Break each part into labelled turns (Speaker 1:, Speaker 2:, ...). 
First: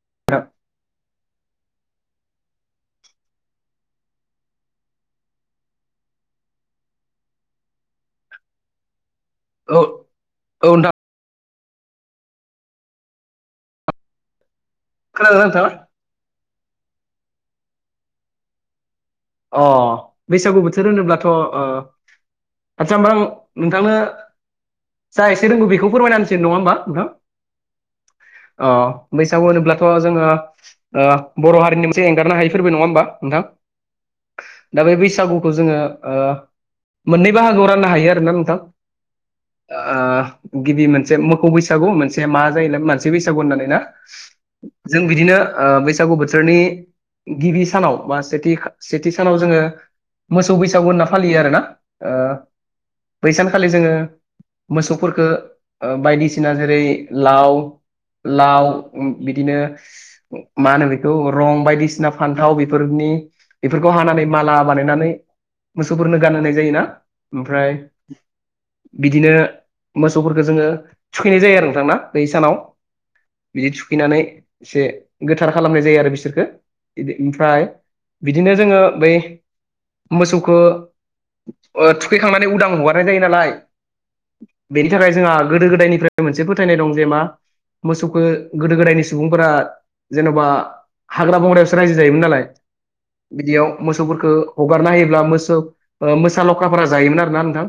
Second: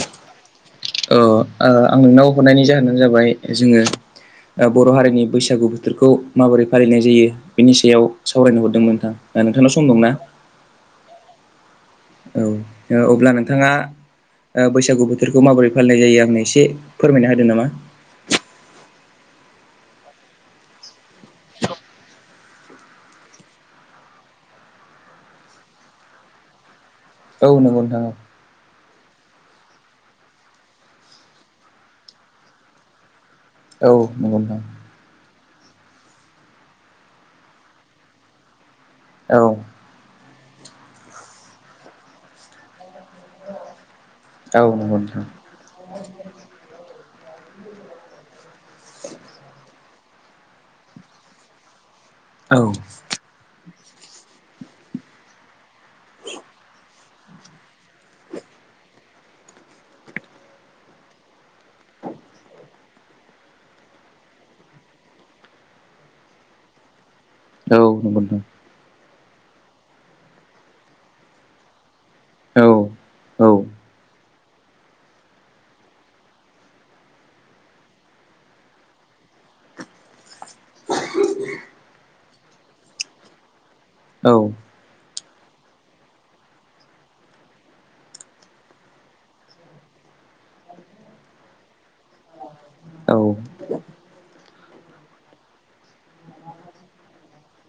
Speaker 1: [unintelligible]
Speaker 2: औ ओ आं नोंनाव हरनायनि जाहोनानो जाबाय जोंङो ओ बर' हारिनि बैसागु बोथोरखौ माबोरै फालिनाय जायो बेनि सायाव सावरायनो हरदों नोंथां। ओ नोंथांनाव सम दं ना?
Speaker 1: औ नोंथां
Speaker 2: औ ओ अब्ला नोंथांङा ओ बैसागु
Speaker 1: खोनादों
Speaker 2: बोथोरखौ
Speaker 1: नोंथाङा
Speaker 2: माबोरै फालिनाय जायो आंनो एसे। फोरमायना होदो नामा?
Speaker 1: अ बैसागु बोथोर होनोब्लाथ' ओ। आदसा होमबा आं नोंथांनो जा एसे रोंगौ बेखौ फोरमायना होनसै नङा ओमबा नोंथां।
Speaker 2: औ नोंगौ नोंथां औ।
Speaker 1: अ बैसागु होनोब्लाथ' जोंङो ओ बर' हारिनि मोनसे एंगारनो हायि फोरबो नङा ओमबा नोंथां।
Speaker 2: औ नोंगौ नोंथां।
Speaker 1: खौ जोंङो ओ मोननै बाहागोआव राननो हायो आरोना नोंथां ओ। गिबि मोनसे मोखौ बैसागु मोनसे मा जायो मान। मोनसे बैसागु होननानै ना
Speaker 2: नंगौ
Speaker 1: जों
Speaker 2: नोंथां
Speaker 1: बिदिनो ओ बैसागु बोथोरनि गिबि सानाव बा सेथि सेथि सानाव जोङो मोसौ बैसागु होनना फालियो आरो ना?
Speaker 2: औ
Speaker 1: बै सानखालि जोङो मोसौफोरखो बायदिसिना जेरै लाव लाव बिदिनो मा होनो बेखौ रं बायदिसिना फान्थाव बेफोरनि बेफोरखौ हानानै माला बानायनानै मोसौफोरनो गानहोनाय जायोना? ओमफ्राय
Speaker 2: नंगौ नोंथां
Speaker 1: बिदिनो मोसौफोरखौ जोङो थुखैनाय जायो आरो नोंथां ना? बै सानाव
Speaker 2: औ नंगौ नोंथां औ औ
Speaker 1: बिदि थुखैनानै एसे गोथार खालामनाय जायो आरो बिसोरखो इदि ओमफ्राय बिदिनो जोङो बै मोसौखो थुखैखांनानै उदां हगारनाय जायो नालाय।
Speaker 2: औ
Speaker 1: बिनि थाखाय जोंहा गोदो गोदायनिफ्राय मोनसे फोथायनाय दं जे मा? मोसौखौ गोदो गोदायनि सुबुंफोरा जेन'बा हाग्रा बंग्रायावसो रायजो जायोमोन नालाय। बिदियाव मोसौफोरखौ हगारना होयोब्ला मोसौ मोसा लखाफोरा जायोमोन आरोना नोंथां?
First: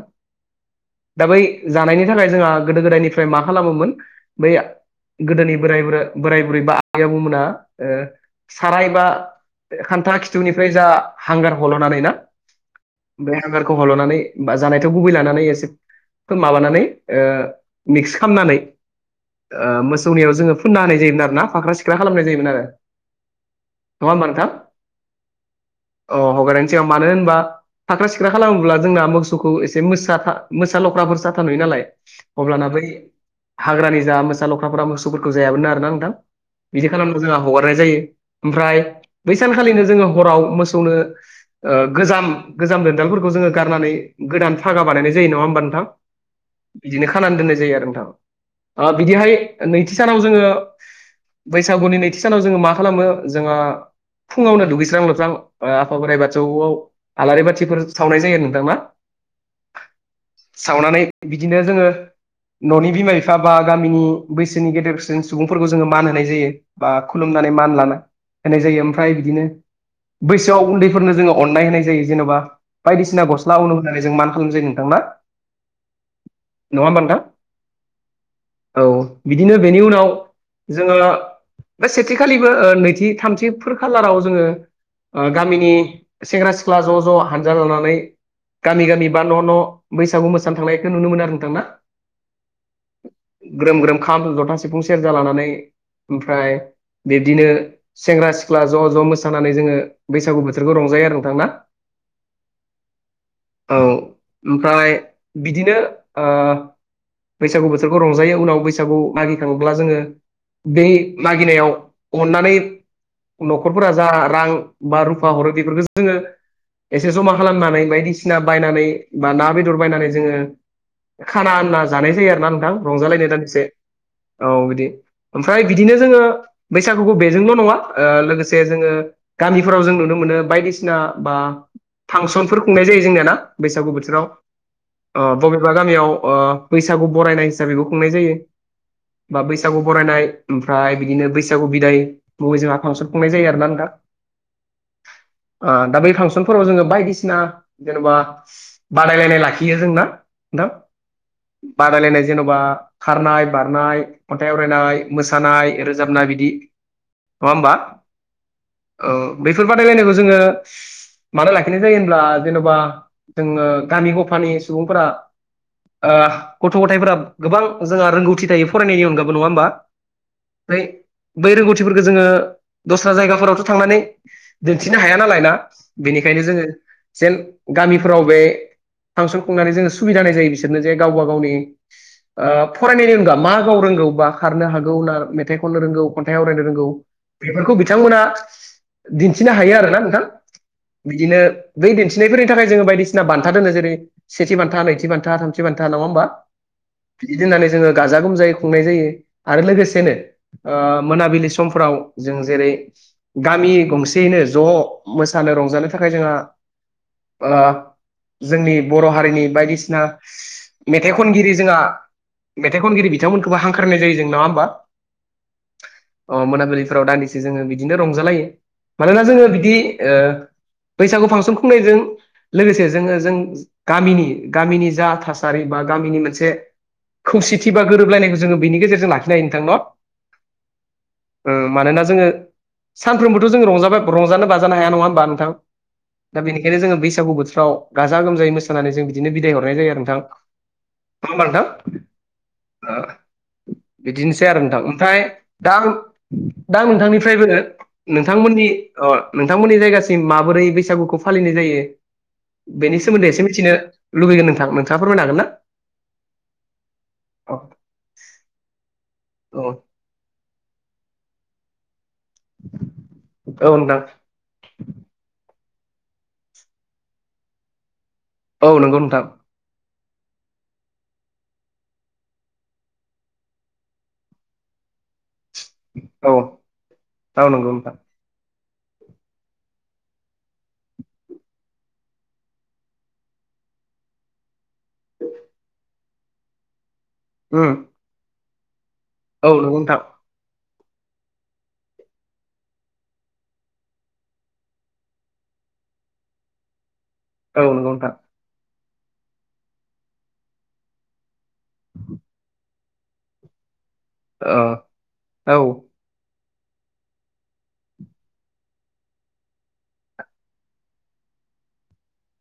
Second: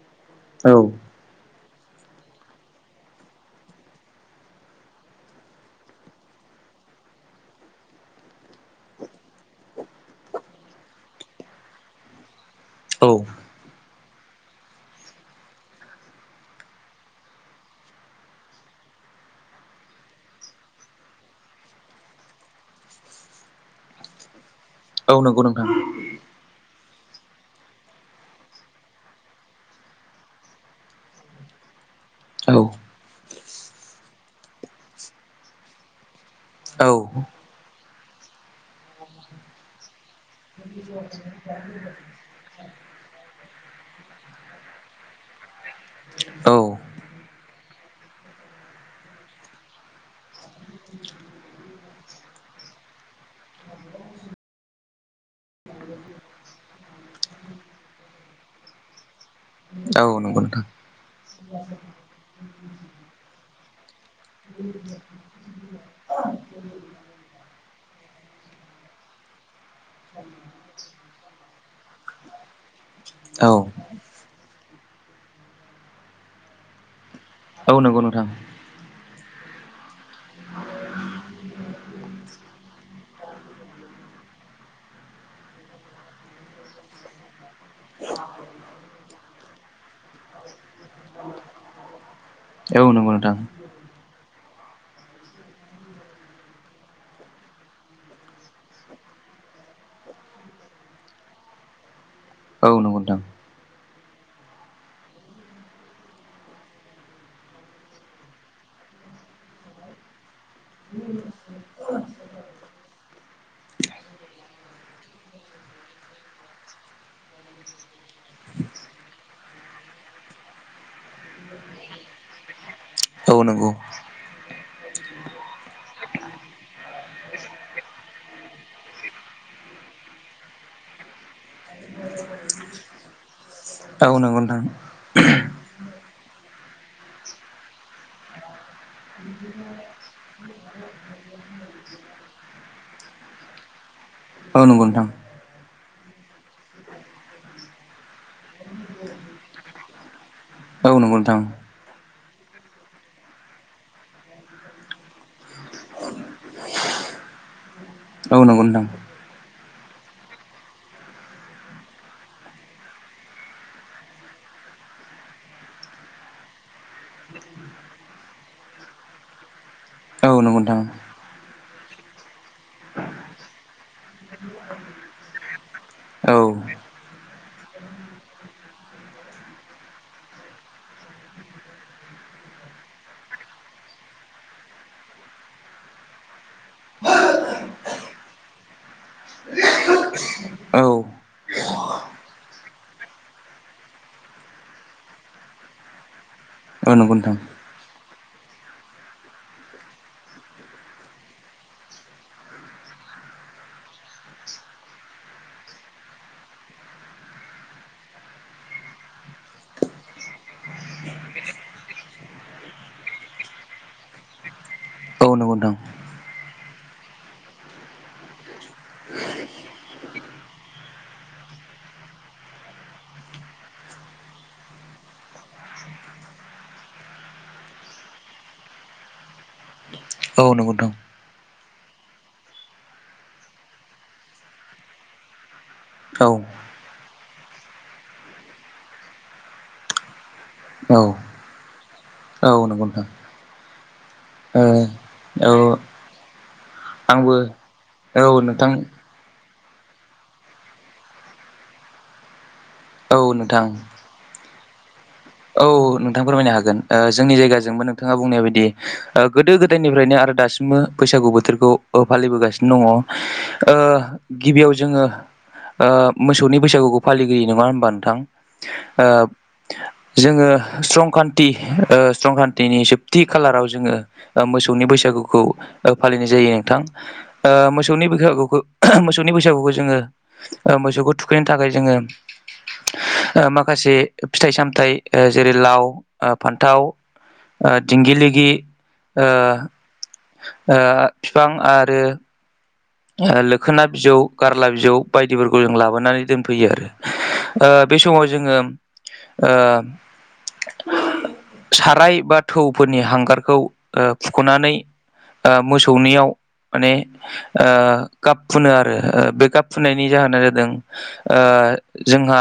Speaker 2: औ
Speaker 1: दा बै जानायनि थाखाय जोंहा गोदो गोदायनिफ्राय मा खालामोमोन बै गोदोनि बोराय बुर बोराय बुरै बा आबै आबौमोना साराय बा खान्था खिथुनिफ्राय जा हांगार हल'नानै ना बे हांगारखौ हल'नानै बा जानायथाव गुबै लानानै एसे माबानानै मिक्स खालामनानै। मोसौनियाव जोङो फोनना होनाय जायोमोन आरोना फाख्रा सिख्रा खालामनाय जायोमोन आरो नङा ओमबा नोंथां?
Speaker 2: औ नंगौ नोंथां।
Speaker 1: अ हगारनायनि मानो होनबा फाख्रा सिख्रा खालामोब्ला जोंना मोसौखौ एसे मोसा मोसा लख्राफोर साथा नुयो नालाय?
Speaker 2: औ
Speaker 1: अब्लाना बै हाग्रानि जा मोसा लख्राफोरा मोसौफोरखौ जायामोन आरोना नोंथां? बिदि
Speaker 2: औ
Speaker 1: खालामनो जोंहा हगारनाय जायो ओमफ्राय बै सान खालिनो जोङो हराव मोसौनो गोजाम गोजाम दोनदालफोरखौ जोङो गारनानै गोदान। फागा बानायनाय जायो नङा होमबा नोंथां
Speaker 2: औ
Speaker 1: बिदिनो खानानै दोननाय जायो आरो नोंथां बिदिहाय नैथि सानाव जोङो बैसागुनि नैथि सानाव जोङो मा खालामो जोंहा फुङावनो दुगैस्रां लोबस्रां आफा बोराइ बाथौआव आलारि बाथिफोर सावनाय जायो नोंथां ना?
Speaker 2: औ नंगौ नोंथां
Speaker 1: सावनानै बिदिनो जोङो न'नि बिमा बिफा बा गामिनि बैसोनि गेदेरसिन सुबुंफोरखौ जोंङो मान होनाय जायो बा खुलुम मान लाना होनाय जायो। फ्राय बिदिनो बैसोआव उन्दैफोरनो जोंङो अननाय होनाय जायो जेन'बा बायदिसिना गस्ला
Speaker 2: औ
Speaker 1: उन होनानै जों मा खालाम जायो नोंथांना नंङा होमबा नोंथां?
Speaker 2: औ नंगौ नोंथां।
Speaker 1: औ बिदिनो बेनि उनाव जोंङो बे सेथिखालिबो ओ नैथि थामथि फोर खालाराव जोंङो ओ गामिनि सेंग्रा सिख्ला ज' ज' हानजा लानानै गामि गामि बा न' न' बैसागु मोसानो थांनायखौ नुनो मोनो आरो नोंथां ना?
Speaker 2: औ नंगौ नोंथां।
Speaker 1: ग्रोम ग्रोम खाम, जथा, सिफुं, सेरजा लानानै ओमफ्राय बिब्दिनो सेंग्रा सि ख्ला ज' ज' मोसानानै जोंङो बैसागु बोथोरखौ रंजायो आरो नोंथां ना?
Speaker 2: औ नंगौ नोंथां।
Speaker 1: औ ओमफ्राय बिदिनो ओ बैसागु बोथोरखौ रंजायो उनाव बैसागु मागिखांङोब्ला जोंङो बे मागिनायाव अननानै न'खरफोरा जा रां बा रुफा हरो बेफोरखौ जोंङो एसे जमा खालामनानै बायदिसिना बायनानै बा ना बेदर बायनानै जोंङो खाना होनना जानाय जायो आरोना नोंथां रंजालायनाय
Speaker 2: औ
Speaker 1: दानसे
Speaker 2: नंगौ
Speaker 1: औ बिदि ओमफ्राय बिदिनो जोंङो बैसागुखौ बेजोंल' नंङा ओ लोगोसे जोंङो गामिफोराव जों नुनो मोनो बायदिसिना बा फांसनफोर खुंनाय जायो जोंनियाना बैसागु
Speaker 2: औ
Speaker 1: बोथोराव
Speaker 2: नंगौ नोंथां
Speaker 1: बबे बा गामियाव ओ बैसागु बरायनाय हिसाबैबो खुंनाय जायो। बा बैसागु बरायनाय ओमफ्राय बिदिनो बैसागु बिदाय बबे जोंहा फांसन खुंनाय जायो आरोना नोंथां।
Speaker 2: औ नंगौ नोंथां।
Speaker 1: दा बै फांसनफोराव जोंङो बायदिसिना जेनेबा बादायलायनाय लाखियो जोंना। नोंथां
Speaker 2: औ
Speaker 1: बादायलायनाय जेन'बा खारनाय बारनाय खन्थाइ आवरायनाय मोसानाय रोजाबनाय बिदि
Speaker 2: [inaudible]
Speaker 1: नंङा होमबा?
Speaker 2: औ नोंगौ नोंथां।
Speaker 1: बेफोर बादायलायनायखौ जोंङो मानो लाखिनाय जायो होनब्ला जेन'बा जोंङो गामि गफानि सुबुंफोरा ओ गथ' गथायफोरा गोबां जोंहा रोंगौथि थायो फरायनायनि अनगायबो नंङा होमबा?
Speaker 2: औ नंगौ नोंथां
Speaker 1: फ्राय बे रोंग खो जोंङो दस्रा जायगाफोरावथ' थांनानै दिन्थिनो हाया नालाय ना
Speaker 2: औ नंगौ नोंथां औ
Speaker 1: बेनिखायनो जोंङो जेन गामिफोराव बे फांसन खुंनानै जोंङो सुबिदा होननाय जायो बिसोरनो जे गावबा गावनि ओ फरायनायनि अनगा मा गाव रोंगौ बा खारनो हागौ ना मेथाइ खननो रोंगौ खन्थाइ आवरायनो रोंगौ बेफोरखौ बिथांमोना दिन्थिनो हायो आरोना नोंथां
Speaker 2: औ
Speaker 1: बिदिनो ब दिन्थिनायफोर थाखाय जोंङो बायदिसिना बान्था दोनो जेरै सेथि बान्था नैथि बान्था थामथि बान्था नंङा होमबा?
Speaker 2: औ नंगौ नोंथां
Speaker 1: बिदि होननानै जोंङो गाजा गोमजायै खुंनाय जायो, आरो लोगोसेनो मोनाबिलि समफ्राव जों जेरै गामि गंसेयैनो ज' मोसानो रंजानो थाखाय जोंहा ओवा जोंनि बर' हारिनि बायदिसिना मेथाइ खनगिरि जोंहा मेथाइ खनगिरि बिथांमोनखौबो हांख्रायनाय जायो जों नंङा होमबा?
Speaker 2: औ नंगौ नोंथां।
Speaker 1: अ मोनाबिलिफोराव दानदिसे जोंङो बिदिनो रंजालायो, मानोना जोंङो बिदि ओ बैसागु फांसन खुंनायजों लोगोसे जोंङो जों गामिनि गामिनि जा थासारि बा ओ गामिनि मोनसे खौसेथि बा गोरोबलायनायखौ जोङो बेनि गेजेरजों लाखिनो हायो नोंथां न'?
Speaker 2: औ नंगौ नोंथां।
Speaker 1: ओ मानोना जोङो सानफ्रोमबोथ' जों रंजाबा रंजानो बाजानो हाया नङा होमबा नोंथां?
Speaker 2: औ
Speaker 1: दा बेनिखायनो जोङो बैसागु बोथोराव गाजा गोमजायै मोसानानै जों बिदिनो बिदाय हरनाय जायो आरो नोंथां।
Speaker 2: औ
Speaker 1: नङा होनबा नोंथां?
Speaker 2: औ नंगौ नोंथां।
Speaker 1: बिदिनोसै आरो
Speaker 2: ओ
Speaker 1: नोंथां। ओमफ्राय
Speaker 2: औ
Speaker 1: दा-दा
Speaker 2: आंबो
Speaker 1: नोंथांनिफ्रायबो
Speaker 2: औ
Speaker 1: नोंथांमोननि
Speaker 2: नोंथां
Speaker 1: नि नोंथांमोननि जायगासिम माबोरै बैसागुखौ फालिनाय जायो बेनि सो
Speaker 2: औ
Speaker 1: सोमोन्दै एसे
Speaker 2: नोंथां
Speaker 1: मिथिनो लुबैयो नोंथां। नोंथाङा फोरमायनो
Speaker 2: औ नोंथां फोरमायनो हागोन। ओ जोंनि जायगाजोंबो नोंथाङा बुंनाय बायदि‌ गोदो गोदायनिफ्रायनो आरो दासिमबो बैसागु बोथोरखौ ओ फालिबोगासिनो दङ'। ओ
Speaker 1: हागोन ना
Speaker 2: गिबियाव जोङो ओ मोसौनि बैसागुखौ फालिग्रोयो, नङा होनबा नोंथां?
Speaker 1: औ नंगौ नोंथां।
Speaker 2: ओ जोङो संख्रान्ति ओ संख्रान्तिनि जोबथि खालाराव जोङो ओ मोसौनि बैसागु गुखौ फालिनाय
Speaker 1: औ
Speaker 2: जायो नोंथां।
Speaker 1: औ
Speaker 2: ओ
Speaker 1: नंगौ नोंथां
Speaker 2: मोसौनि बैखागुखौ मोसौनि बैसागुखौ जोङो मोसौखौ थुखैनो थाखाय जोङो ओ माखासे फिथाइ सामथाइ ओ जेरै लाव, फान्थाव, ओ
Speaker 1: उम
Speaker 2: दिंगिलिगि ओ
Speaker 1: औ नंगौ नोंथां
Speaker 2: ओ फिफां आरो ओ लोखोना बिजौ गारला बिजौ बायदिफोरखौ जों लाबोनानै दोनफैयो आरो। ओ
Speaker 1: औ नंगौ
Speaker 2: बे
Speaker 1: नोंथां
Speaker 2: समाव जोङो ओ साराय बा थौफोरनि हांगारखौ ओ फुख'नानै
Speaker 1: औ
Speaker 2: ओ
Speaker 1: औ
Speaker 2: मोसौनियाव माने ओ गाब फुनो आरो बे गाब फुननायनि जाहोना जादों ओ जोंहा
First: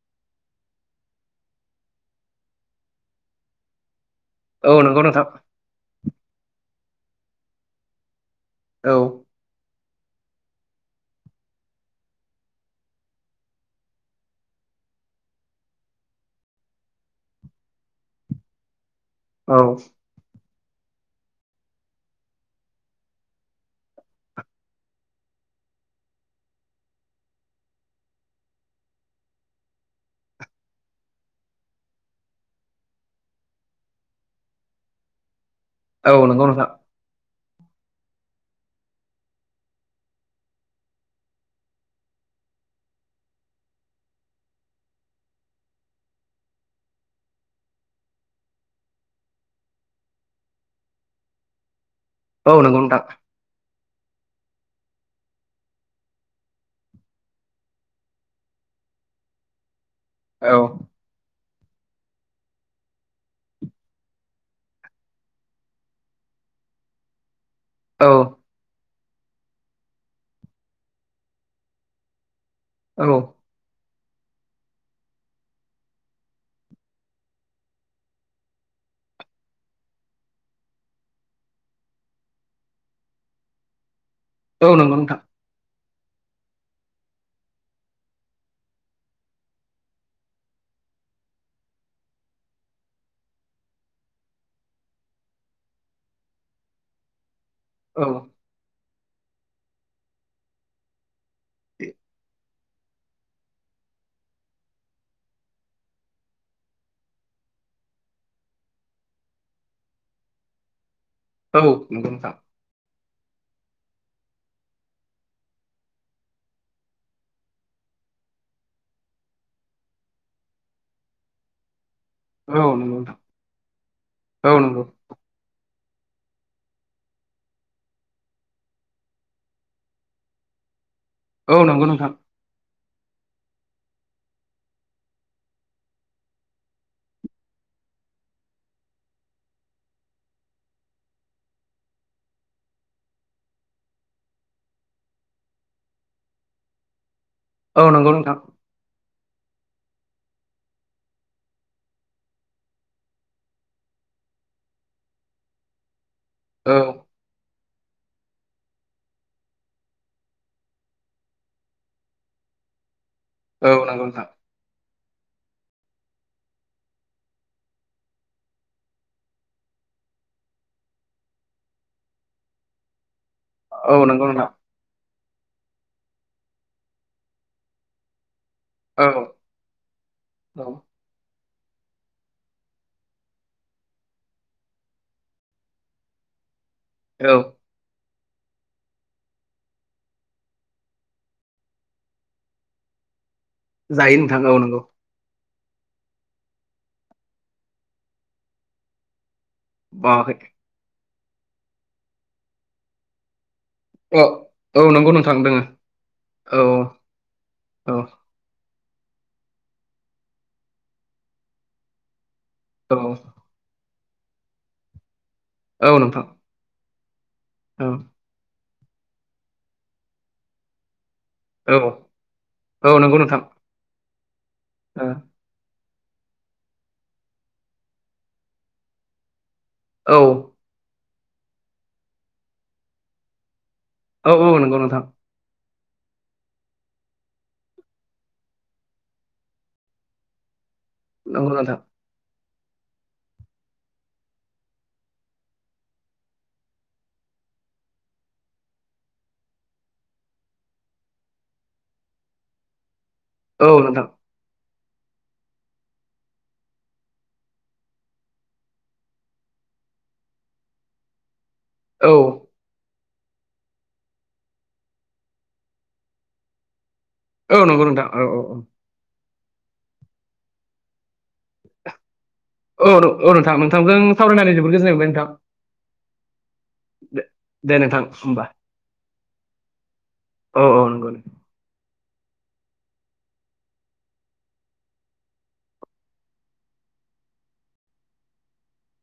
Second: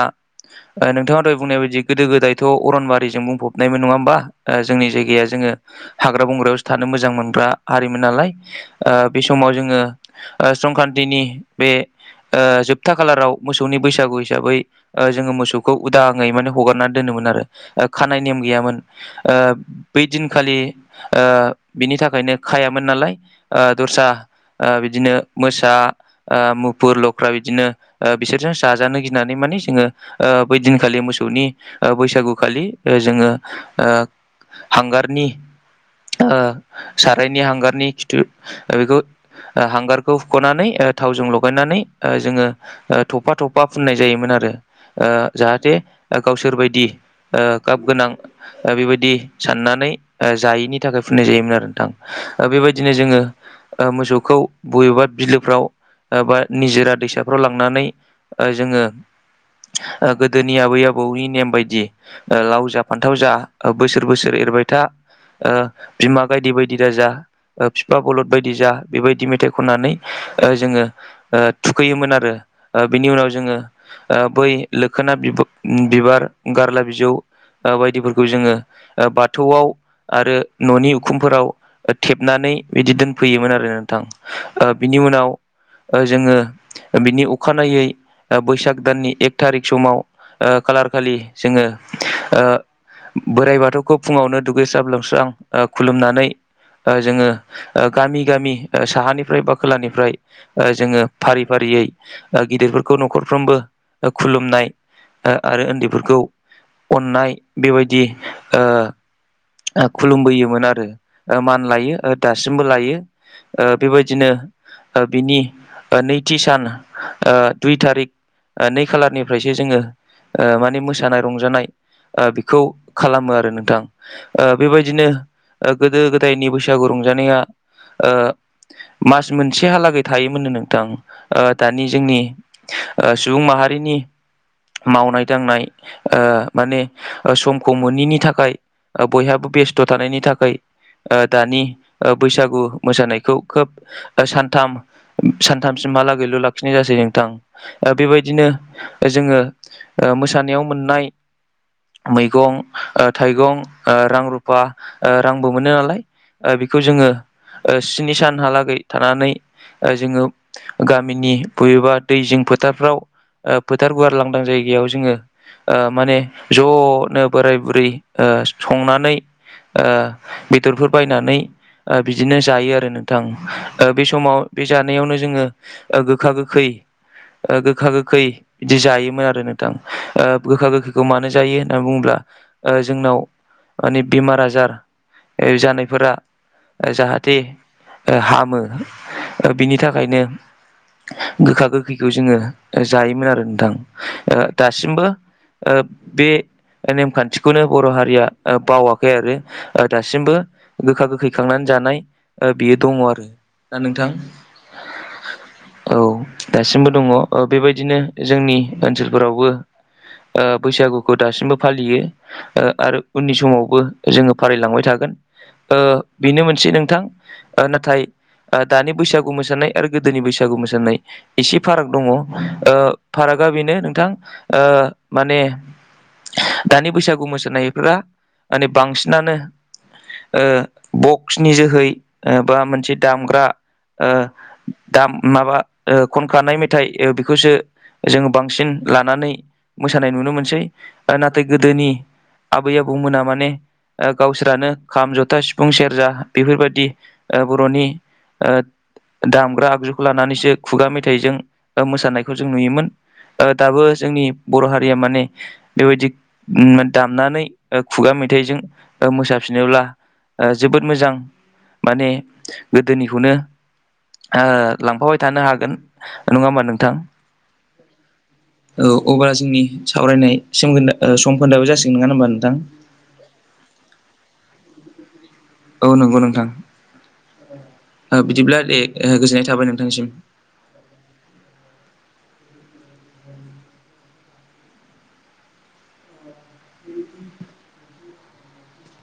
Speaker 2: नोंथाङा दहाय बुंनाय बायदि गोदो गोदायथ' अरनबारिजों बुंफबनायमोन, नङा होमबा? ओ
Speaker 1: औ
Speaker 2: जोंनि
Speaker 1: नंगौ
Speaker 2: जायगाया
Speaker 1: नोंथां
Speaker 2: जोङो हाग्रा बंग्रायावसो थानो मोजां मोनग्रा हारिमोन नालाय ओ
Speaker 1: औ
Speaker 2: बे समाव जोङो ओ संक्रान्तिनि बे ओ जोबथा खालाराव मोसौनि बैसागु हिसाबै ओ जोङो मोसौखौ उदाङै माने हगारनानै दोनोमोन आरो। खानाय नेम गैयामोन। ओ
Speaker 1: औ
Speaker 2: बै दिनखालि ओ बिनि थाखायनो खायामोन नालाय ओ दस्रा ओ बिदिनो मोसा ओ मुफुर लख्रा बिदिनो ओ बिसोरजों जाजानो गिनानै मानि जोङो ओ बै दिनखालि मोसौनि ओ बैसागु खालि जोङो ओ हांगारनि
Speaker 1: औ
Speaker 2: ओ
Speaker 1: नंगौ नोंथां
Speaker 2: सारायनि हांगारनि खिथु बेखौ ओ हांगारखौ हुख'नानै ओ थावजों लगायनानै ओ जोङो ओ थफा थफा फुननाय जायोमोन आरो। ओ जाहाथे गावसोरबायदि ओ गाब गोनां
Speaker 1: औ नंगौ
Speaker 2: बेबायदिनो
Speaker 1: नोंथां
Speaker 2: जोङो ओ मोसौखौ बबेबा बिलोफ्राव ओ बा निजोरा दैसाफ्राव लांनानै ओ जोङो ओ
Speaker 1: औ
Speaker 2: गोदोनि आबै आबौनि नेम बायदि दि लाव जा फान्थाव जा बोसोर बोसोर एरबाय था ओ बिमा गायदे बायदि दाजा फिफा
Speaker 1: औ
Speaker 2: बलद बायदि जा बेबायदि मेथाइ खननानै ओ जोङो ओ थुखैयोमोन आरो। ओ
Speaker 1: औ
Speaker 2: बिनि उनाव जोङो ओ बै लोखोना बिबा-बिबार गारला बिजौ ओ बायदिफोरखौ जोङो बाथौआव आरो न'नि उखुमफोराव ओ थेबनानै नै बिदि दोनफैयोमोन आरो नोंथां। ओ
Speaker 1: औ नंगौ
Speaker 2: बिनि
Speaker 1: नोंथां
Speaker 2: उनाव ओ जोङो बिनि अखानायै ओ बैसाग दाननि एक थारिख समाव ओ खालार खालि जोङो ओ बोराइ बाथौखौ फुङावनो दुगैस्राब लोमस्रां खुलुमनानै ओ जोङो
Speaker 1: औ
Speaker 2: गामि गामि साहानिफ्राय बा खोलानिफ्राय जोङो फारि फारियै ओ गिदिरफोरखौ न'खरफ्रोमबो खुलुमनाय आ आरो उन्दैफोरखौ अननाय बेबायदि ओ खुलुमबोयोमोन आरो
Speaker 1: औ
Speaker 2: मान लायो
Speaker 1: नंगौ
Speaker 2: ओ
Speaker 1: नोंथां
Speaker 2: दासिमबो लायो। ओ बेबायदिनो ओ बिनि ओ नैथि सान ओ दुइ थारिक ओ नै खालारनिफ्रायसो जोङो ओ माने मोसानाय रंजानाय
Speaker 1: औ
Speaker 2: बेखौ
Speaker 1: नंगौ नोंथां
Speaker 2: खालामो आरो नोंथां ओ
Speaker 1: औ नंगौ
Speaker 2: बेबायदिनो ओ गोदो गोदायनि बैसागु रंजानाया ओ मास मोनसेहालागै थायोमोननो नोंथां ओ
Speaker 1: औ नंगौ
Speaker 2: दानि
Speaker 1: नोंथां
Speaker 2: जोंनि ओ सुबुं माहारिनि मावनाय दांनाय ओ माने ओ समखौ मोनैनि थाखाय बयहाबो बेस्थ' थानायनि थाखाय ओ दानि ओ बैसागु मोसानायखौ खोब ओ सानथाम सानथामसिम हालागैल' लाखिनाय जासै नोंथां
Speaker 1: औ
Speaker 2: ओ
Speaker 1: नंगौ नोंथां
Speaker 2: बेबायदिनो जोङो ओ मोसानायाव मोननाय मैगं थाइगं ओ रां रुफा ओ रांबो मोनो नालाय
Speaker 1: औ
Speaker 2: बेखौ जोङो ओ स्नि सानहालागै थानानै जोङो गामिनि बबेबा दैजोंं फोथारफ्राव
Speaker 1: औ
Speaker 2: फोथार
Speaker 1: नंगौ
Speaker 2: गुवार
Speaker 1: नोंथां
Speaker 2: लांदां जायगायाव जोङो ओ माने ज'नो बोराय बुरै‌ ओ संनानै ओ बेदरफोर बायनानै बिदिनो जायो आरो नों थां बे
Speaker 1: औ नंगौ
Speaker 2: समाव
Speaker 1: नोंथां
Speaker 2: बे जानायावनो जोङो गोखा गोखै ओ गोखा गोखै बिदि
Speaker 1: औ
Speaker 2: जायोमोन आरो नोंथां ओ
Speaker 1: औ
Speaker 2: गोखा गोखैखौ मानो जायो होननानै बुङोब्ला जोंनाव माने बेमार आजार जानायफोरा
Speaker 1: औ
Speaker 2: जाहाथे हामो बिनि थाखायनो गोखा गोखैखौ जोङो जायोमोन आरो।
Speaker 1: जायो नोंथां
Speaker 2: ओ
Speaker 1: औ नंगौ
Speaker 2: दासिमबो ओ बे नेमखान्थिखौनो बर' हारिया बावाखै आरो दासिमबो
Speaker 1: बावाखै
Speaker 2: गोखा गोखै खांनानै जानाय बियो दङ आरो। दा नोंथां
Speaker 1: अ औ नंगौ नोंथां दोङो।
Speaker 2: औ
Speaker 1: औ
Speaker 2: दासिमबो दङ
Speaker 1: औ
Speaker 2: बेबायदिनो जोंनि ओनसोलफोरावबो ओ बैसागुखौ दासिमबो फालियो
Speaker 1: औ
Speaker 2: आरो खौबो जोङो फारिलांबाय थागोन ओ
Speaker 1: औ नोंथां
Speaker 2: बेनो मोनसे नोंथां।
Speaker 1: औ
Speaker 2: नाथाय दानि बैसागु मोसानाय आरो गोदोनि बैसागु मोसानाय एसे
Speaker 1: औ
Speaker 2: फाराग दङ ओ
Speaker 1: औ नंगौ नोंथां
Speaker 2: फारागा बेनो नोंथां ओ
Speaker 1: औ
Speaker 2: माने दानि बैसागु मोसानायफोरा माने बांसिनानो
Speaker 1: औ
Speaker 2: ओक्ष बक्सनि जोहै बा मोनसे दामग्रा ओ
Speaker 1: औ नंगौ नोंथां
Speaker 2: दाम माबा ओ खनखानाय मेथाइ बेखौसो जोङो बांसिन लानानै मोसानाय नुनो मोनसै। ओ नाथाय
Speaker 1: नंगौ नोंथां
Speaker 2: गोदोनि आबै आबौमोना माने ओ गावसोरानो खाम जथा सिफुं सेरजा बेफोरबायाददि ओ बर'नि ओ दामग्रा आगजुखौ लानानैसो खुगा मेथाइजों मोसानायखौ जों नुयोमोन। ओ
Speaker 1: औ
Speaker 2: दाबो
Speaker 1: नोंथां
Speaker 2: जोंनि बर' हारिया माने बेबायदि दामनानै खुगा मेथाइजों मोसाफिनोब्ला जोबोद मोजां। माने
Speaker 1: औ
Speaker 2: दोनिखौनो ओ लांफाबाय थानो हागोन नङा होमबा नोंथां?
Speaker 1: औ नंगौ नोंथां औ औ औ।
Speaker 2: जोंनि सावरायनाय सोमोनदो ओ समोन्दाआबो जासिगोन नङा होनबा नो
Speaker 1: औ औ नोंथां नोंथांजों सावरायनानै जोबबोद गोजोननाय मोनबाय नोंथां।
Speaker 2: औ नंगौ नोंथां।
Speaker 1: दे दे नोंथां
Speaker 2: ओ
Speaker 1: होमबा
Speaker 2: बिदिब्ला दे गोजोननाय थाबाय नोंथांसिम।
Speaker 1: औ औ नंगौ